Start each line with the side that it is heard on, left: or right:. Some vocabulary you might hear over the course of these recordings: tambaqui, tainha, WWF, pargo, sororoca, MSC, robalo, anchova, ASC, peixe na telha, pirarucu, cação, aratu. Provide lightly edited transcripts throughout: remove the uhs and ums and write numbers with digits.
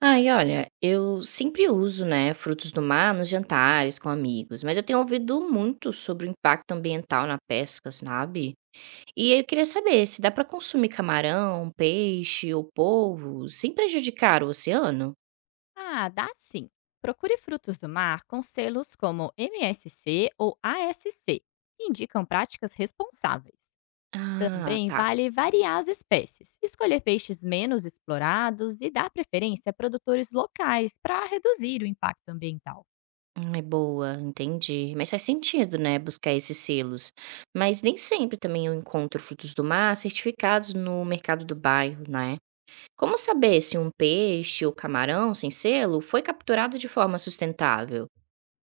right: Ai, olha, eu sempre uso, né, frutos do mar nos jantares com amigos, mas eu tenho ouvido muito sobre o impacto ambiental na pesca, sabe? E eu queria saber se dá para consumir camarão, peixe ou polvo sem prejudicar o oceano?
left: Ah, dá sim. Procure frutos do mar com selos como MSC ou ASC, que indicam práticas responsáveis.
right: Ah,
left: Também
right: tá.
left: vale variar as espécies, escolher peixes menos explorados e dar preferência a produtores locais para reduzir o impacto ambiental.
right: É boa, entendi. Mas faz sentido, né, buscar esses selos. Mas nem sempre também eu encontro frutos do mar certificados no mercado do bairro, né? Como saber se um peixe ou camarão sem selo foi capturado de forma sustentável?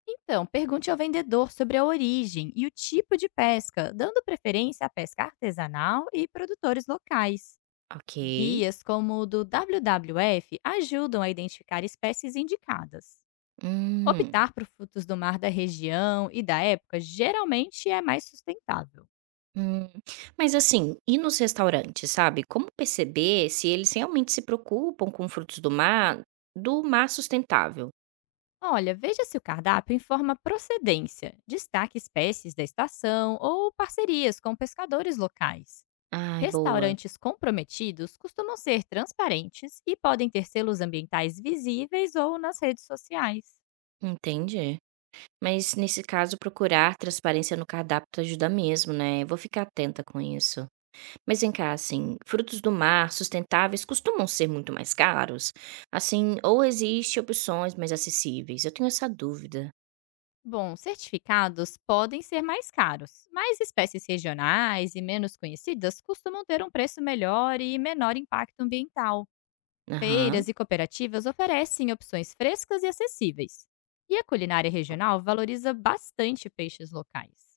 left: Então, pergunte ao vendedor sobre a origem e o tipo de pesca, dando preferência à pesca artesanal e produtores locais.
right: Ok.
left: Guias como o do WWF ajudam a identificar espécies indicadas.
right: Hum,
left: Optar por frutos do mar da região e da época geralmente é mais sustentável.
right: hum. Mas assim, e nos restaurantes, sabe? Como perceber se eles realmente se preocupam com frutos do mar sustentável?
left: Olha, veja se o cardápio informa procedência, destaque espécies da estação ou parcerias com pescadores locais.
right: Ai, boa.
left: Restaurantes comprometidos costumam ser transparentes e podem ter selos ambientais visíveis ou nas redes sociais.
right: Entendi. Mas nesse caso, procurar transparência no cardápio ajuda mesmo, né? Eu vou ficar atenta com isso. Mas vem cá, assim, frutos do mar sustentáveis costumam ser muito mais caros? Assim, ou existe opções mais acessíveis? Eu tenho essa dúvida.
left: Bom, certificados podem ser mais caros, mas espécies regionais e menos conhecidas costumam ter um preço melhor e menor impacto ambiental.
right: Aham.
left: Feiras e cooperativas oferecem opções frescas e acessíveis. E a culinária regional valoriza bastante peixes locais.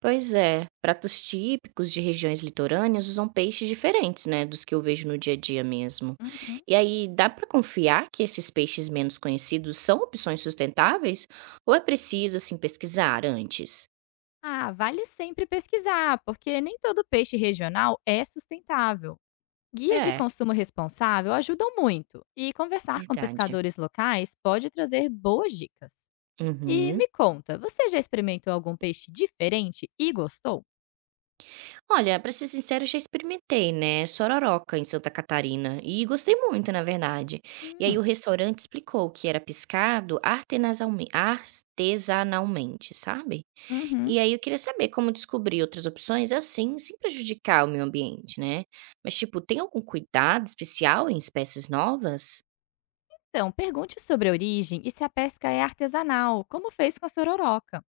right: Pois é, pratos típicos de regiões litorâneas usam peixes diferentes, né, dos que eu vejo no dia a dia mesmo.
left: Uhum.
right: E aí, dá para confiar que esses peixes menos conhecidos são opções sustentáveis? Ou é preciso, assim, pesquisar antes?
left: Ah, vale sempre pesquisar, porque nem todo peixe regional é sustentável. Guias de
right: É,
left: consumo responsável ajudam muito, e conversar com
right: verdade.
left: pescadores locais pode trazer boas dicas. E
right: Uhum.
left: me conta, você já experimentou algum peixe diferente e gostou?
right: Olha, pra ser sincero, eu já experimentei, né, sororoca em Santa Catarina e gostei muito, na verdade. E aí o
left: Hum,
right: restaurante explicou que era pescado artesanalmente, sabe?
left: uhum.
right: E aí eu queria saber como descobrir outras opções assim, sem prejudicar o meio ambiente, né? Mas tipo, tem algum cuidado especial em espécies novas?
left: Então, pergunte sobre a origem e se a pesca é artesanal, como fez com a sororoca.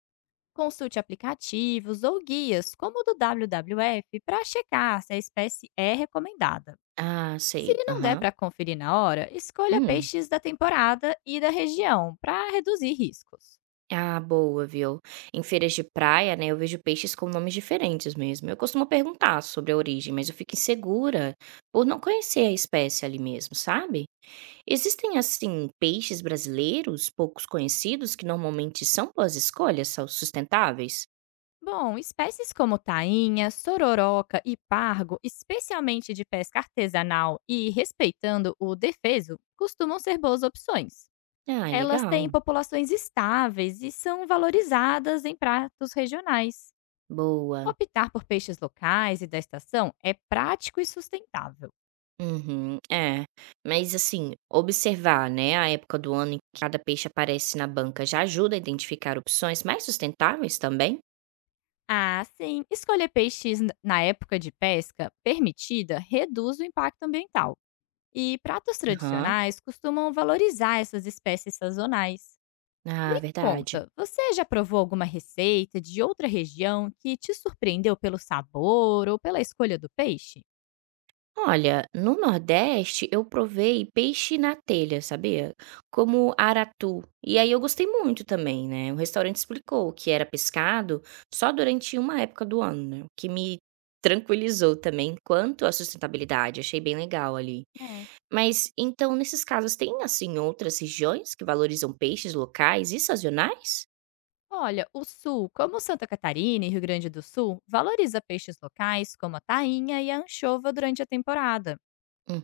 left: Consulte aplicativos ou guias, como o do WWF, para checar se a espécie é recomendada.
right: Ah,
left: Se
right: sei.
left: não der
right: Aham.
left: para conferir na hora, escolha
right: Hum.
left: peixes da temporada e da região para reduzir riscos.
right: Ah, boa, viu? Em feiras de praia, né, eu vejo peixes com nomes diferentes mesmo. Eu costumo perguntar sobre a origem, mas eu fico insegura por não conhecer a espécie ali mesmo, sabe? Existem, assim, peixes brasileiros poucos conhecidos que normalmente são boas escolhas, são sustentáveis?
left: Bom, espécies como tainha, sororoca e pargo, especialmente de pesca artesanal e respeitando o defeso, costumam ser boas opções.
right: Ah, é
left: Elas têm
right: legal.
left: populações estáveis e são valorizadas em pratos regionais.
right: Boa.
left: Optar por peixes locais e da estação é prático e sustentável.
right: Uhum, é. Mas, assim, observar, né, a época do ano em que cada peixe aparece na banca já ajuda a identificar opções mais sustentáveis também?
left: Ah, sim, escolher na época de pesca permitida reduz o impacto ambiental. E pratos
right: Aham.
left: tradicionais costumam valorizar essas espécies sazonais.
right: Ah,
left: Me
right: verdade.
left: conta, você já provou alguma receita de outra região que te surpreendeu pelo sabor ou pela escolha do peixe?
right: Olha, no Nordeste eu provei peixe na telha, sabia? Como aratu. E aí eu gostei muito também, né? O restaurante explicou que era pescado só durante uma época do ano, né? O que me tranquilizou também quanto à sustentabilidade. Achei bem legal ali.
left: É.
right: Mas então, nesses casos, tem assim outras regiões que valorizam peixes locais e sazonais?
left: Olha, o Sul, como Santa Catarina e Rio Grande do Sul, valoriza peixes locais como a tainha e a anchova durante a temporada.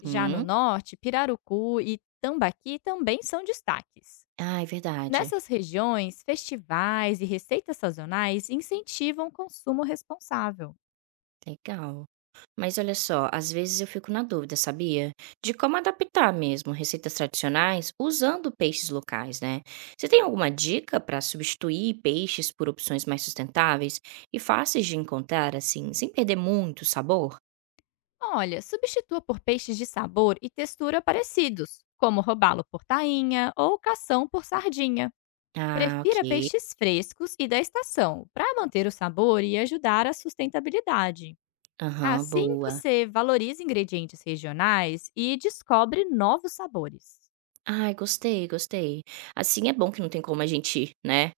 left: Já no Norte, pirarucu e tambaqui também são destaques.
right: Ah, é verdade.
left: Nessas regiões, festivais e receitas sazonais incentivam o consumo responsável.
right: Legal. Mas olha só, às vezes eu fico na dúvida, sabia? De como adaptar mesmo receitas tradicionais usando peixes locais, né? Você tem alguma dica para substituir peixes por opções mais sustentáveis e fáceis de encontrar, assim, sem perder muito o sabor?
left: Olha, substitua por peixes de sabor e textura parecidos, como robalo por tainha ou cação por sardinha.
right: Ah,
left: Prefira
right: ok.
left: peixes frescos e da estação, para manter o sabor e ajudar a sustentabilidade.
right: Aham,
left: Assim,
right: boa.
left: você valoriza ingredientes regionais e descobre novos sabores.
right: Ai, gostei, gostei. Assim é bom que não tem como a gente, né,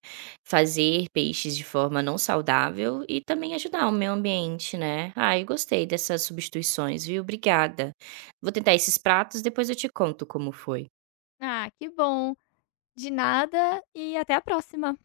right: fazer peixes de forma não saudável e também ajudar o meio ambiente, né. Ai, gostei dessas substituições, viu, obrigada. Vou tentar esses pratos, depois eu te conto como foi.
left: Ah, que bom! De nada e até a próxima!